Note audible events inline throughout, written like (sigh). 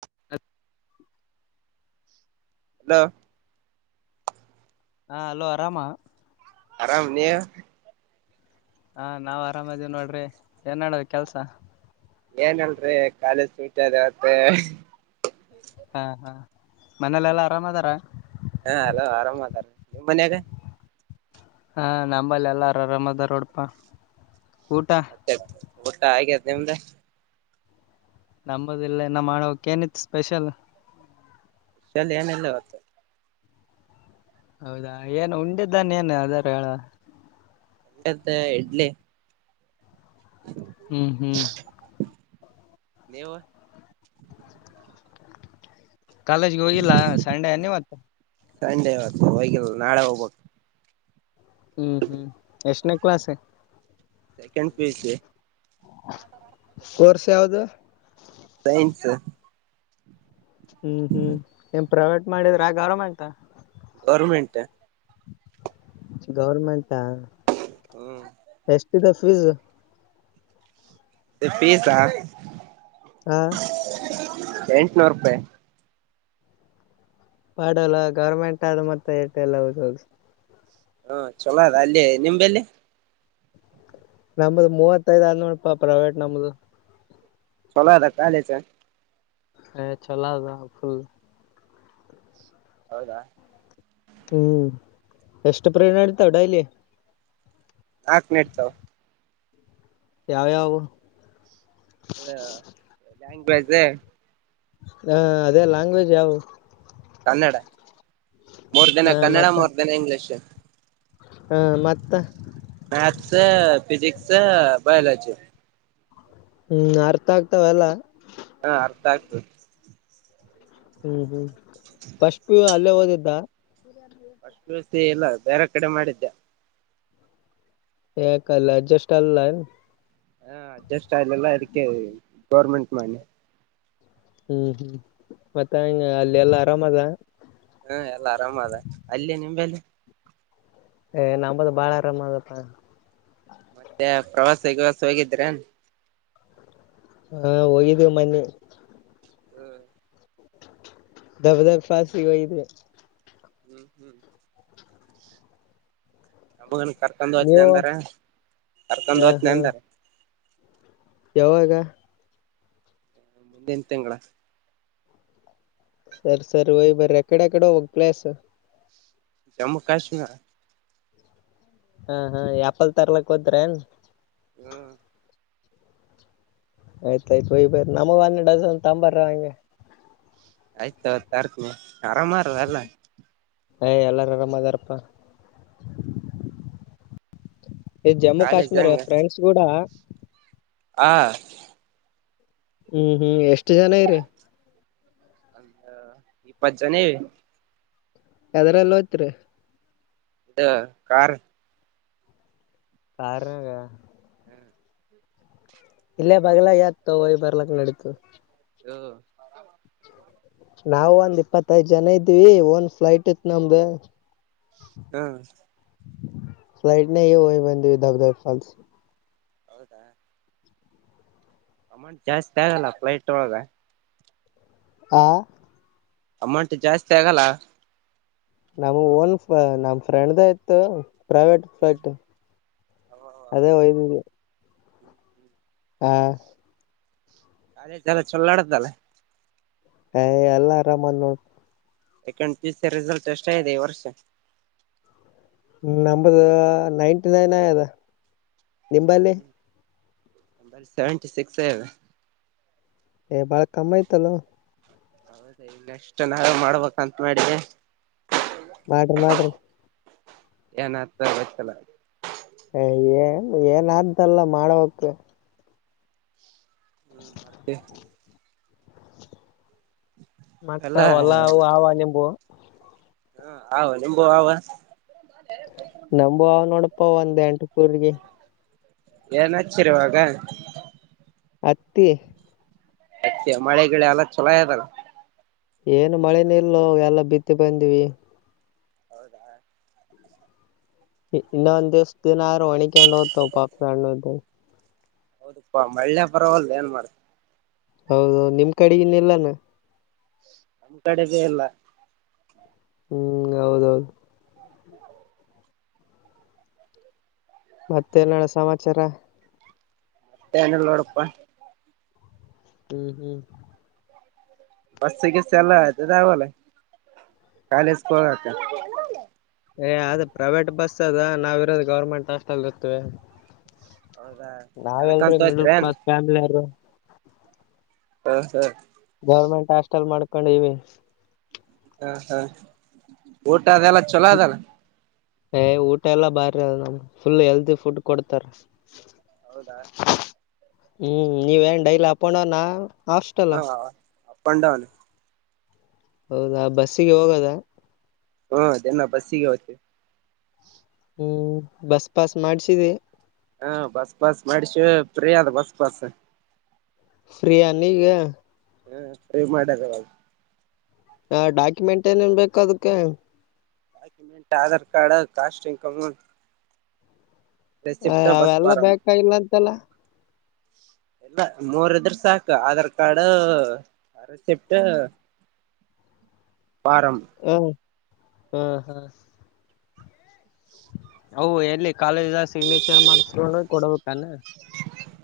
(inaudible) Hello ಹಾ hello ಆರಾಮ. ಆರಾಮ್ ನೀ ಹಾ ನಾವ್ ಆರಾಮ ಅದು ನೋಡ್ರಿ ಏನ್ಡದ ಕೆಲ್ಸ ಏನಲ್ರಿ ಕಾಲೇಜ್ ಸೂಟಿ ಅದ ಅತ್ತೆ ಹಾ ಹಾ ಮನೇಲೆೆಲ್ಲಾ ಆರಾಮ ಅದಾರ. ಹಾ ಅಲ ಆರಾಮ್ದಾರ ನಿಮ್ಮ್ ಮನ್ಯಾಗ ಹಾ ನಂಬಲ್ಲ ಎಲ್ಲರ ಆರಾಮಾದ ನೋಡ್ಪಾ. ಊಟ. ಊಟ್ಟ ಆಗತಿ ನಿಮ್ದ ನಂಬದ ಇಲ್ಲ ಇನ್ನ ಮಾಡಬೆಕ್ ಏನಿತ್ತ ಸ್ಪೆಷಲ್. ಚಲ್ ಏನಲ್ಲ. ಹೌದಾ ಏನ್ ಉಂಡಿದ್ದಾನ ಏನ್ ಅದಾರ ಹೇಳ. ಎತ್ತ ಇಡ್ಲಿ. ಹ್ಮ್ ಹ್ಮ್. ನೀವು ಕಾಲೇಜ್ಗೆ ಹೋಗಿಲ್ಲ ಸಂಡೇನೀವತ್ತು ಸಂಡೆ ಇವತ್ತು ಹೋಗಿಲ್ಲ ನಾಳೆ ಹೋಗ್ಬೇಕು ಹ್ಮ್ ಹ್ಮ್ ಎಷ್ಟನೇ ಕ್ಲಾಸ್ ಸೆಕೆಂಡ್ ಪಿಯುಸಿ ಕೋರ್ಸ್ ಯಾವ್ದ ಸೈನ್ಸ್ ಹ್ಮ್ ಹ್ಮ್ ಏನ್ ಪ್ರೈವೇಟ್ ಮಾಡಿದ್ರಾ ಗೌರ್ಮೆಂಟ ಗೌರ್ಮೆಂಟ್ ಗೌರ್ಮೆಂಟಾ ಹ್ಮ್ ಎಷ್ಟ (unintelligible) ಸ್ಫವಿಿಸ (unintelligible) ಪೀಸಾ ಹ ಎಂಟುನೂರೂಪಾಯಿ ಪಾಡಲ್ಲ ಗೌರ್ಮೆಂಟ್ ಆದ ಮತ್ತೆ ಎಷ್ಟು ಎಲ್ಲ ಹೌದ್ ಹೌದು ಹಾ ಚಲೋ ಅದ ಅಲ್ಲಿ ನಿಂಬೆಲ್ಲಿ ನಮ್ದ ಮೂವತ್ತೈದ್ ಆದ ನೋಡಪಾ ಪ್ರೈವೇಟ್ ನಮ್ದ ಚಲೋ ಅದಾ ಕಾಲೇಜ ಹ ಚಲೊದಫುಲ್ ಹೌದಾ ಹ್ಮ್ ಎಷ್ಟು ಪಿರಡಣಾಡಿತಾವ ಡೈಲಿ ನಾಕು ನಿಡಿತಾವ ಯಾವ್ಯಾವು ಲ್ಯಾಂಗ್ವೇಜ ಹಾ ಅದೇ ಲಾಂಗ್ವೇಜ್ ಯಾವು ಕನ್ನಡ ಮೂರ್ ದಿನ ಕನ್ನಡ ಮೂರ್ ದಿನ ಇಂಗ್ಲೀಷ್ ಹಾ ಮತ್ತ ಮ್ಯಾಥ್ಸ ಫಿಜಿಕ್ಸ್ ಬಯೋಲಜಿ ಹ್ಮ್ ಅರ್ಥ ಆಗ್ತಾವೆಲ್ಲ ಹಾ ಅರ್ಥ ಆಗ್ತವ್ ಹ್ಮ್ ಹ್ಮ್ ಫಸ್ಟ್ ಪಿಯು ಅಲ್ಲೇ ಒ ಇದಾ ಅಷ್ಟ ವ್ಯವಸ್ಥೆ ಇಲ್ಲ ಬೇರೆ ಕಡೆ ಮಾಡಿದ್ದೆ ಯ ಕಲ್ಲ ಅಡ್ಜಸ್ಟ್ ಆಲಿಲ್ಲ ಹಾ ಅಡ್ಜಸ್ಟ ಆಲಿಲ್ಲಾ ಅದಕ್ಕೆ ಗೋರ್ಮೆಂಟ್ ಮನೆ ಹ್ಮ್ ಹ್ಮ್ ಮತ್ತೆ ಹಂಗ ಅಲ್ಲೆಲ್ಲಾ ಆರಾಮದ ಹ್ಮ ಎಲ್ಲ ಆರಾಮ ಅದ ಅಲ್ಲಿ ನಿಂಬೇಲೆ ಏ ನಂಬದ ಬಾಳಾರ್ರಮದಪ್ಪಾ ಮತ್ತೆ ಪ್ರವಾಸಗವಾಸ ಹೋಗಿದ್ರೆ ಹಾ ಹೋಗಿದ್ದೀವಿ ಮನ್ನಿ ಹ್ಮ್ ಧಬಧಬ ಫಾಸಿ ವೈ ರ ಹ್ಮ್ (unintelligible) ಕರ್ಕೊಂಡ್ ಹೋತ್ನೆ ನೀವು ಅಂದಾರ ಕರ್ಕೊಂಡ ಹ ಹಓತ್ನೆ ಹಾ ಅಂದಾರ ಯಾವಾಗ. ಮುಂದಿನ ತಿಂಗಳ. ಸರಿ ಸರಿ ಒಯ್ ಬರ್ರಿ ಎಕಡೆ ಎಕಡೆ ಹೋಗ ಪ್ಲೇಸು. ಜಮ್ಮು ಕಾಶ್ಮೀರ. ಹಾ ಹಾ ಯಪಲ್ ತರ್ಲಕ್ ಹೋದ್ರೇನ್. ಹ್ಮ್ ಆಯ್ತಾಯಯ್ತು ಹೋಗಿ ಬರ್ರಿ ನಮಗೆ ಒಂದ ಡಸನ್ ತಂಬರ್ರಿ ಹಂಗೆ. ಆಯ್ತ ತರ್ತಿನಿ ಆರಾಮಾರಲ್ಲ ಎಲ್ಲಾರ ಆರಾಮದಾರಪ್ಪಾ. ಜಮ್ಮು ಕಾಲೇಜ್ ಕಾಶ್ಮೀರ್ ಫ್ರೆಂಡ್ಸ್ ಕೂಡ ಹ ಹ್ಮ್ ಹ್ಮ್ ಎಷ್ಟ್ ಜನ ಇರಿ. ಈಪ್ಪಜನೆ ಯಾದರಲ್ಲಿ ಹೋಯ್ತ್ರಿ. (unintelligible) ಕಾರ್ಯಗಾ ಇಲ್ಲೇ ಬಗ್ಲಾಗ ಯತ್ ಹೊಯ್ ಬರ್ಲಕ್ ನಡತು (inaudible) ನಾವವು ಒಂದ್ ಇಪ್ಪತ್ತೈದ್ ಜನ ಇದ್ದ್ವಿ ಒಂದ್ ಫ್ಲೈಟ್ ಇತ್ ನಮ್ದು. ಹ್ಮ ಫ್ಲೈಟ್ ನಗೆ ಹೋಗಿ ಬಂದು ಧಬಧಬೆಫಾಲ್ಸ. (inaudible) ಜಾಸ್ತಿ ತಗೋಳಲ್ಲ ಫ್ಲೈಟ್ ಒಳಗ. ಹ ಅಮೌಂಟ್ ಜಾಸ್ತಿ ಆಗಲ್ಲ. ನಮ್ ಓನ್ ನಮ್ ಫ್ರೆಂಡ್ದ ಇತ್ತು. ಹೌದಾ (unintelligible) ಹಾ ಅದೇ ಚಲ ಚೊಲಾಡದಲ್ಲ. ಹ ಅಲ್ಲ ಆರಾಮ ಆದ್ ನೋಡ್. Second P U C result ಎಷ್ಟ ಆಗಿದೆ ಈ ವರ್ಷ. ನಂಬರ್ ನೈನ್ಟಿ ನೈನ್ ಆಗ್ಯದ ಹ್ಮ್ ನಿಂಬಲ್ಲಿ ಹ್ಮ್ ನಾಬಲ್ಲಿ ಸೆವೆಂಟಿ ಸಿಕ್ಸ್ ಆಗಿದ. ಏ ಬಾಳ ಕಮ್ಮ ಆಯ್ತಲೊ ಹೌದ ಇಲ್ಲ ಎಷ್ಟುನಾರು ಮಾಡ್ಬೇಕಂತ ಮಾಡಿದೆ. ಮಾಡ್ರಿ ಮಾಡ್ರಿ ಎನತ್ತ ಗೊತ್ತಿಲ್ಲಾ (unintelligible) (unintelligible) ಎಲ್ಲ (unintelligible) ಹ ಹವು ನಿಂಬು ಹಾವ (unintelligible) ನಮು ಅವ ನೋಡಪ್ಪ ಒಂದ ಎಂಟಕೂರ್ರಿಗಿ (unintelligible) ಏನ್ ಹಚ್ಚಿರಿವಾಗ (unintelligible) ತ್ತಿ (unintelligible) ಅತ್ತೆ ಮಳೆಗಿಳೆ ಎಲ್ಲ ಚೋಲೋ ಇದಲ್ಲ (unintelligible) ಏನು ಮಳೆನೆ ಇಲ್ಲೋ ಎಲ್ಲ ಬಿತ್ತಿ ಬಂದಿವಿ (unintelligible) ಹೌದಾ (unintelligible) ಇನ್ನೊ ಒಂದ್ ದಿವ್ಸ ದಿನರು ಒಣಿಕೊಂಡು ಹೋಗ್ತವು ಪಾಕ್ಣುರನ್ (unintelligible) ಹೌದಪ್ಪಾ ಮಳ್ಳೆ ಪರವದಲ್ಲ ಏನ್ ಮಾಡ್ (unintelligible) ಹೌದು ನಿಮ್ ಕಡಿಗಿನ್ನಲ್ಲಾನ (unintelligible) ನಮ್ಮ್ ಕಡೆದೇ ಎಲ್ಲ (unintelligible) ಹ್ಮ್ ಹೌದೌದು (unintelligible) ಮತ್ತೆ ಎನ್ ಅನ ಸಮಾಚಾರ (unintelligible) ಏನಿಲ್ಲ ನೋಡಪ್ಪಾ (unintelligible) ಹ್ಮ್ ಹ್ಮ್ (unintelligible) ಬಸ್ಸಿಗೀಸ್ ಎಲ್ಲ ಈದಾವಲ್ಲ ಕಾಲೇಜ ಹೋಗಕ (unintelligible) ಅದ ಪ್ರೈವೇಟ್ ಬಸ್ ಅದ ನಾವ್ ಇರೋದು ಗೌರ್ಮೆಂಟ್ ಹಾಸ್ಪೆಲ್ ಗೊತ್ತು ಹೌದಾ (unintelligible) ನಾವೆಲ್ರು ನಡ್ಕಂತ ಮಿಡ್ಲ್ ಹೋಗ್ತಿರೇನ್ ಕ್ಲಾಸ್ ಫ್ಯಾಮಿಲಿ ಯರು (unintelligible) (inaudible) ಹಾ ಹಾ (unintelligible) ಗೌರ್ಮೆಂಟ್ ಹಾಸ್ಟೆಲ್ ಮಾಡ್ಕೊಂಡೀವಿ (unintelligible) ಹ ಹಾ ಊಟ ಅದೆಲ್ಲ ಚೊಲೋ ಅದಲ್ಲ (unintelligible) ಏ ಊಟ ಎಲ್ಲಾ ಬಾರಿ ಅದ ಫುಲ್ ಹೇಳ್ತಿ ಫುಡ್ ಕೊಡ್ತಾರ (unintelligible) ಹೌದಾ (unintelligible) ಹ್ಮ್ ನೀವೆನ್ ಡೈಲಿ ಉಪಂಡ್ಡೌನ್ ಆ (unintelligible) ಆಸ್ಟ್ರೆಲ (unintelligible) ಅಪ್ಪಂಡೌನ್ (unintelligible) ಹೌದಾ ಬಸ್ಸಿಗೆ ಹೋಗದ (unintelligible) ಹಾ ದಿನ ಬಸ್ಸಿಗೆ ಹೋಗ್ತೀವಿ (unintelligible) ಹ್ಮ್ ಬಸ್ ಪಾಸ್ ಮಾಡ್ಸಿದೀ (unintelligible) ಹಾ ಬಸ್ ಪಾಸ್ ಮಾಡ್ಸಿವಿ ಪ್ರಿ ಅದ ಬಸ್ ಪಾಸ್ (unintelligible) ಫ್ರೀಯಾ ನೀಗ (unintelligible) ಹಾ ಸರಿ ಮಾಡ್ಯಾರ ಅವಾಗ (unintelligible) ಮೇಂಟೈನ್ನ್ ಬೇಕ ಅದಕ್ಕೆ (unintelligible) ಆಧಾರ್ ಕಾರ್ಡ್ ಕಾಸ್ಟ್ ಇನ್ಕಮ್ (unintelligible) ಅ ರೆಸಿಪ್ಟ್ ಬಸ್ ಅವೆಲ್ಲ ಫಾರಂ ಬೇಕಾಗಿಲ್ಲ ಅಂತಲ್ಲ (unintelligible) ಎಲ್ಲ ಮೂರ್ ಇದ್ರ ಸಾಕು ಆಧಾರ್ ಕಾರ್ಡ್ ರಸಿಪ್ಟ್ (unintelligible) ಫಾರಂ (unintelligible) ಹಾ ಹಾ (unintelligible) ಹೌ ಎಲ್ಲಿ (unintelligible) ಕಾಲೇಜ್ ಸಿಗ್ನೇಚರ್ ಮಾಡಸಕೊಂಡ ಕೊಡಬೇಕಾನ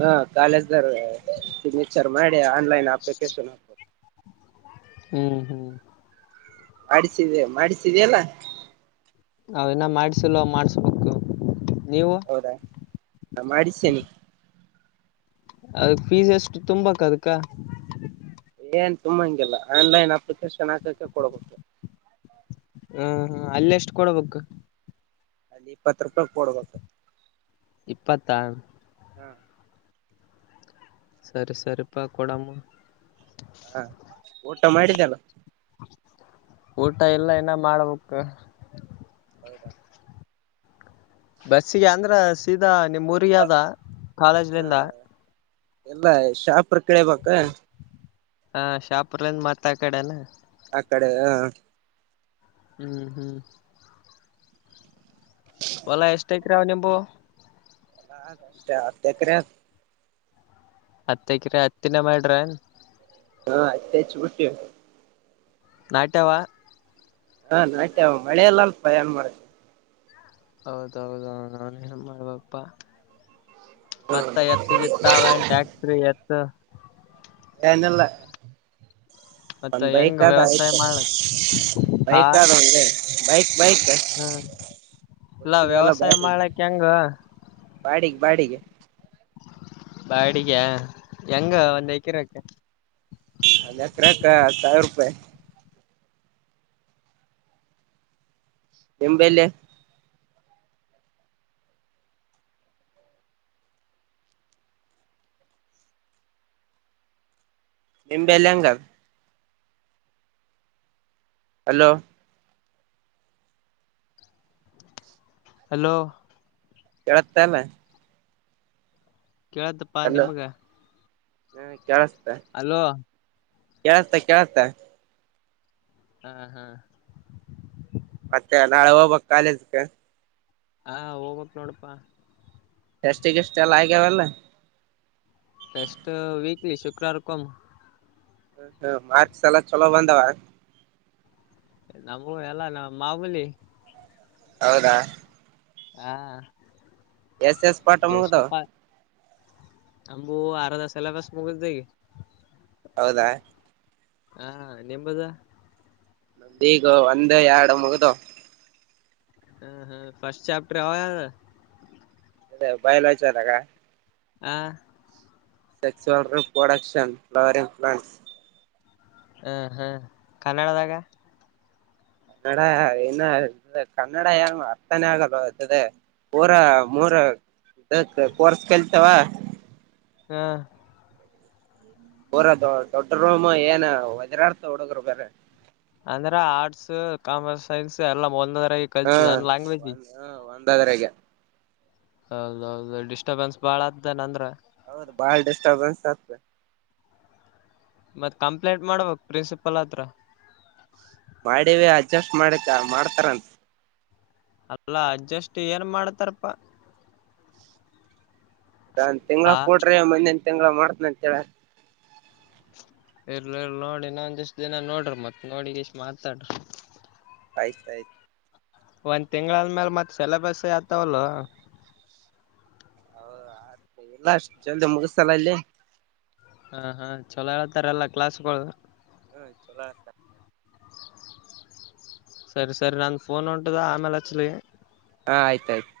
ಹಾ ಕಾಲ (unintelligible) ಸಿಗ್ನೇಚರ್ ಮಾಡಿ ಆನ್ಲೈನ್ ಅಪ್ಲಿಕೇಶನ್ ಹಾುದು ಹ್ಮ್ ಹ್ಮ್ ಮಾಡಿಸಿದ ಮಾಡಿಸಿದಲ್ಲ ಅವನ ಮಾಡಿಸಲ್ಲ ಮಾಡ್ಸಬೇಕು ಹೌದಾ ನಾ ಮಾಡ್ನೆ ಅದಕ್ ಫೀಸ್ ಎಷ್ಟು ತುಂಬಕ್ ಅದಕ್ಕ ಏನ್ ತುಂಬ ಹಂಗಿಲ್ಲ ಆನ್ಲೈನ್ ಅಪ್ಲಿಕೇಶನ್ ಹಾಕಕ್ಕೆ ಕೊಡಬೇಕು ಹ್ಮ ಹಾ ಅಲ್ಲ ಎಷ್ಟು ಕೊಡಬೇಕು ಅಲ್ಲಿ ಇಪ್ಪತ್ತು ರೂಪಾಯ ಕೊಡ್ಬೇಕ ಇಪ್ಪತ್ತಾ ಸರಿ ಸರಿ ಪಾ ಕೊಡಮ್ಮಾಮ ಟ ಮಾಡಿದ್ದಲ್ಲ ಊಟ ಎಲ್ಲ ಏನ ಮಾಡ್ಬೇಕಕ್ ಹೌದಾ ಬಸ್ಸಿಗೆ ಅಂದ್ರ ಸೀದಾ ನಿಮ್ಮ್ ಊಯಾದ ಹಾ ಕಾಲೇಜ್ಲಿಂದ ಎಲ್ಲ ಶಾಪ್ರ ಕಳಬೇಕ ಹ ಶಾಪ್ರಂದ ಮತ್ತ ಆ ಕಡೆನಾ ಅಕ್ಕಡೆ ಹ್ಮ್ ಹ್ಮ್ ಹೊಲಾ ಎಷ್ಟ ಐತಿರಾವ ನಿಂಬು ಎಲ್ಲ ಅಷ್ಟೇ ಅತ್ತ ಎಕ್ರೆ ಹತ್ತಕಿರ ಹತ್ತಿನ ಮಾಡಡ್ರ ಹಾ ಅಚ್ಚ ಚ ಊಟ್ಟ ನಾಟ್ಯವಾ ಹಾ ನಾಟ ಅವ ಮಳೆಲ್ಲ ಅಲ್ಪ ಏನ್ ಮಾಡತ್ತ ಹೌದೌದಾ ನಾನ ಏನ ಮಾಡುವಪ್ಪಾ ಮತ್ತ ಎತ್ತಗಿತ್ತ ಅವ ಟ್ಯಾಕ್ಟ್ರಿ ಎ ತ್ತ ಏನಲ್ಲ ಮತ್ತ ಒಂದ ಬೈಕ್ ಹೆಂಗ್ ಆದ ವ್ಯವಸಾಯ ಆಯ್ತ ಮಾಡ್ಲಕ್ ಆ ಬೈಕ್ ಆದ ಒ ಬೈಕ್ ಬೈಕ್ ಹ್ಮ್ ಇಲ್ಲ ಹಕಿದಲ್ಲ ಬ ವ್ಯವಸಾಯ ಮಾಡಕ್ ಹೆಂಗ ಬಾಡಿಗೆ ಬಾಡಿಗೆ ಬಡಿಗೆ ಹೆಂಗ ಒಂದ್ ಎಕರಕ್ಕೆ ಅ ಎಕರೆಕ್ಕ ಸಾವಿರ ರೂಪಾಯಿ ನಿಂಬಲ್ಲ ನಿಂಬೆ ಎಲ್ಲ ಹೆಂಗಾಗ ಅಲೋ ಹಲೋ ಕೆಳತ್ತ ಅಲ್ಲ ಕೇಳ್ದಪ್ಪ ಹಲೋ ನಿಮಗೆ ಹಾ ಕೆಳಸ್ತ ಕೇಳ್ಸ್ತ ಕೇಳತ್ತ ಹಾ ಹಾ ಮತ್ತೆ ನಾಳೆ ಹೋಗ್ಬಕ್ ಕಾಲೇಜ್ಗೆ ಹ ಹೋಬಕ್ ನೋಡಪ್ಪಾ ಟೆಷ್ಟಗಿಷ್ಟ ಎಲ್ಲ ಆಗ್ಯವೆಲ್ಲ? ಟೆಸ್ಟ್ ವೀಕ್ಲಿ ಶುಕ್ರಾರ ಕೊಮ್ ಹ್ಮ್ ಹ್ಮ್ ಮಾರ್ಕ್ಸ್ ಎಲ್ಲ ಚಲೋ ಬಂದವಾ? ನಮ್ಮೂ ಎಲ್ಲ ನ ಮಾಮೂಲಿ ಹೌದಾ ಹಾ ಎಸ್ ಎಸ್ ಪಾಠ ಮುಗದವ? ನಂಬು ಆರದ ಸೆಲೆಬಸ್ ಮುಗ್ದಗಿ ಹೌದಾ ಹಾ ನಿಂಬದ ನಮ್ದ ಈಗ ಒಂದ ಎರಡು ಮುಗ್ದವ್ ಹ್ಮ್ ಹ ಫರ್ಸ್ಟ್ ಚಾಪ್ಟರ್ ಯಾವ ಯ ಅದೇ ಬಯಲು ವಚದಾಗ. ಹಾ sexual reproduction flowering plants ಹ್ಮ ಹ್ಮ್ ಕನ್ನಡದಾಗ ಕನ್ನಡ ಇನ್ನ ಕನ್ನಡ ಏ ಅರ್ಥನೇ ಆಗಲ್ವ ಅದೆ ಊರ ಮೂರ ಇದ ಕೋರ್ಸ್ ಕಲ್ತೇವ ಹಾ ಪೂರ ದೊ ದೊಡ್ಡ ರೂಮ ಏನ ಒದ್ರಾಡ್ತವ ಹುಡುಗರು ಬೇರೆ ಅಂದ್ರ ಆರ್ಟ್ಸ್ ಕಾಮರ್ಸ್ ಸೈನ್ಸ್ ಎಲ್ಲಾ ಮೊಂದ ಹ್ಮ ಒ ಹ ಒನ್ ದದರೆಗೆ ಹೌದೌದು ಡಿಸ್ಟರ್ಬೆನ್ಸ್ ಬಾಳ ಅತ್ತೇನಂದ್ರ ಬಾಳ ಡಿಸ್ಟರ್ಬನ್ಸ್ ಆತ್ತ್ ಮತ್ತ್ ಕಂಪ್ಲೇಂಟ್ ಮಾಡ್ಬೇಕ್ ಪ್ರಿನ್ಸಿಪಲ್ ಹತ್ರ. ಮಾಡಿವ ಅಡ್ಜಸ್ಟ್ ಮಾಡ್ಕ ಮಾಡ್ತಾರನ್ ಅಲ್ಲಾ ಅಡ್ಜಸ್ಟ್ ಏನ್ ಮಾಡ್ತಾರಪ್ಪಾ ತಿಂಗ್ಳ ಹಾ ಕೊಟ್ರಿ ಏನ್ ಮುಂದಿನ್ ತಿಂಗಳ ಮಾಡತ್ನ ಅಂತೇಳ ಇರ್ಲ್ ಇರ್ಲ್ ನೋಡಿ ಇನ್ನೊಂದಿಷ್ಟ್ ದಿನ ನೋಡ್ರಿ ಮತ್ ನೋಡಿ ಇಷ್ಟ ಮಾತಾಡ್ರಿ. ಆಯ್ತ ಆಯತ್ ಒಂದ್ ತಿಂಗಳಾದ್ಮೇಲ ಮತ್ತ ಸೆಲೆಬಸ್ ಆತಾವಲ್ಲೋ ಹೌದಾ ಆತ್ ಇಲ್ಲ ಅಷ್ಟ ಜಲ್ದಿ ಮುಗಿಸಲ್ಲ ಇಲ್ಲಿ. ಹ ಹಾ ಚಲೋ ಹೇಳ್ತಾರಲ್ಲ ಕ್ಲಾಸ್ಗಳು ಹ್ಮ್ ಚಲೋ ಹೇಳ್ತಾರ ಸರಿ ಸರಿ ನಂದು ಫೋನ್ ಹೊಂಟದ ಆಮೇಲಚ್ಲಿ? ಹಾ ಆಯ್ತಾಯ್ತು